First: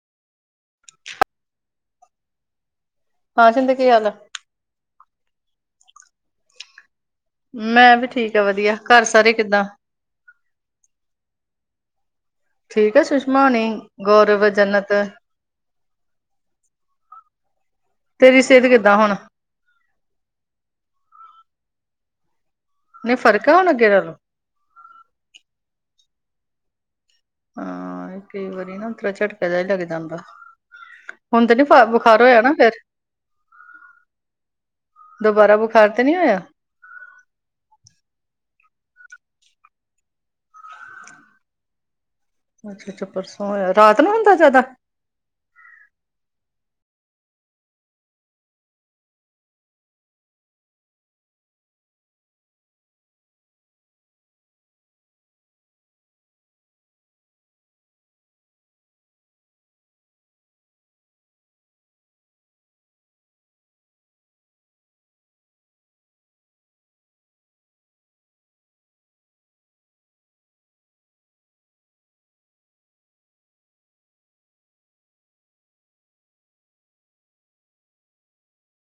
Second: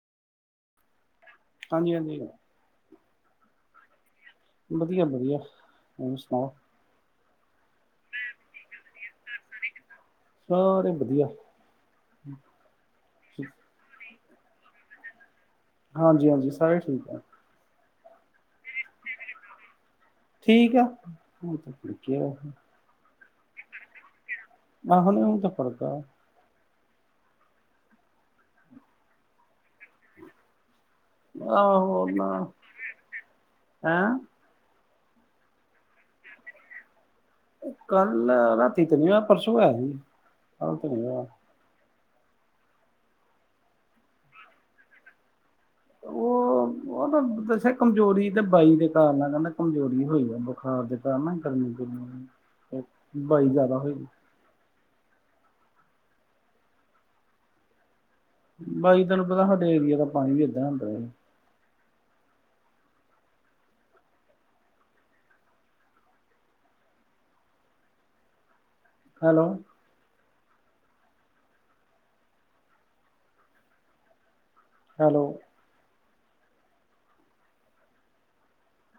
ਹਾਂਜੀ- ਹਾਂਜੀ ਦੇ ਕੀ ਹਾਲ ਐ ਵਦੀਆ ਵਦੀਆ ਤੁਸੀਂ ਸੁਨਾਓ ਮੈਂ ਵੀ ਠੀਕ ਆ ਵਦੀਆ, ਘਰ ਸਾਰੇ ਕਿੱਦਾਂ ਸਾਰੇ ਵਦੀਆ ਠੀਕ ਹੈ ਸੁਸ਼ਮਾ ਹੋਨੀ, ਗੌਰਵ, ਜਨਤ ਹਾਂਜੀ-ਹਾਂਜੀ ਸਾਰੇ ਠੀਕ ਐ ਤੇਰੀ ਸਿਹਤ ਕਿੱਦਾਂ ਹੁਣ ਠੀਕ ਆ, ਹੁਨ ਤੇ ਠੀਕ ਆ ਨਹੀਂ ਫ਼ਰਕ ਹੈ ਹੁਨ ਅੱਗੇ ਨਾਲੋਂ ਨਾ ਹੁਣ ਤੇ ਫ਼ਰਕ ਐ ਹਾਂ ਕਈ ਵਾਰੀ ਨਾ ਥੋੜਾ ਝਟਕ ਜੇਆ ਹੀ ਲੱਗ ਜਾਂਦਾ ਹੁਨ ਤੇ ਨੀਂ ਫ ਬੁਖਾਰ ਹੋਇਆ ਨਾ ਫੇਰ ਹੈਂ ਦੁਬਾਰਾ ਬੁਖਾਰ ਤੇ ਨਹੀਂ ਹੋਇਆ ਕੱਲ ਰਾਤੀ ਗਈਆਂ ਪਰਸੋਂ ਹੈ ਨੀਂ ਸੀ। ਕੱਲ ਤਾਂ ਗਈਆਂ ਅੱਛਾ-ਅੱਛਾ ਪਰਸੋਂ ਹੋਇਆ, ਰਾਤ ਨੂੰ ਹੁੰਦਾ ਜ਼ਿਆਦਾ ਉਹ ਉਹ ਤਾਂ ਵੈਸੇ ਕਮਜ਼ੋਰੀ ਤੇ ਬਾਈ ਦੇ ਕਾਰਨ ਕਹਿੰਦਾ ਕਮਜ਼ੋਰੀ ਹੋਈ ਆ ਬੁਖਾਰ ਗਰਮੀ ਗੁਰਮੀ ਬਾਈ ਜ਼ਿਆਦਾ ਹੋਈ ਆ ਬਾਈ ਤਾਹਨੂੰ ਪਤਾ ਸਾਡੇ ਏਰੀਏ ਦਾ ਪਾਨੀ ਵੀ ਏਦਾਂ ਹੁੰਦਾ ਹੈ। Hello hello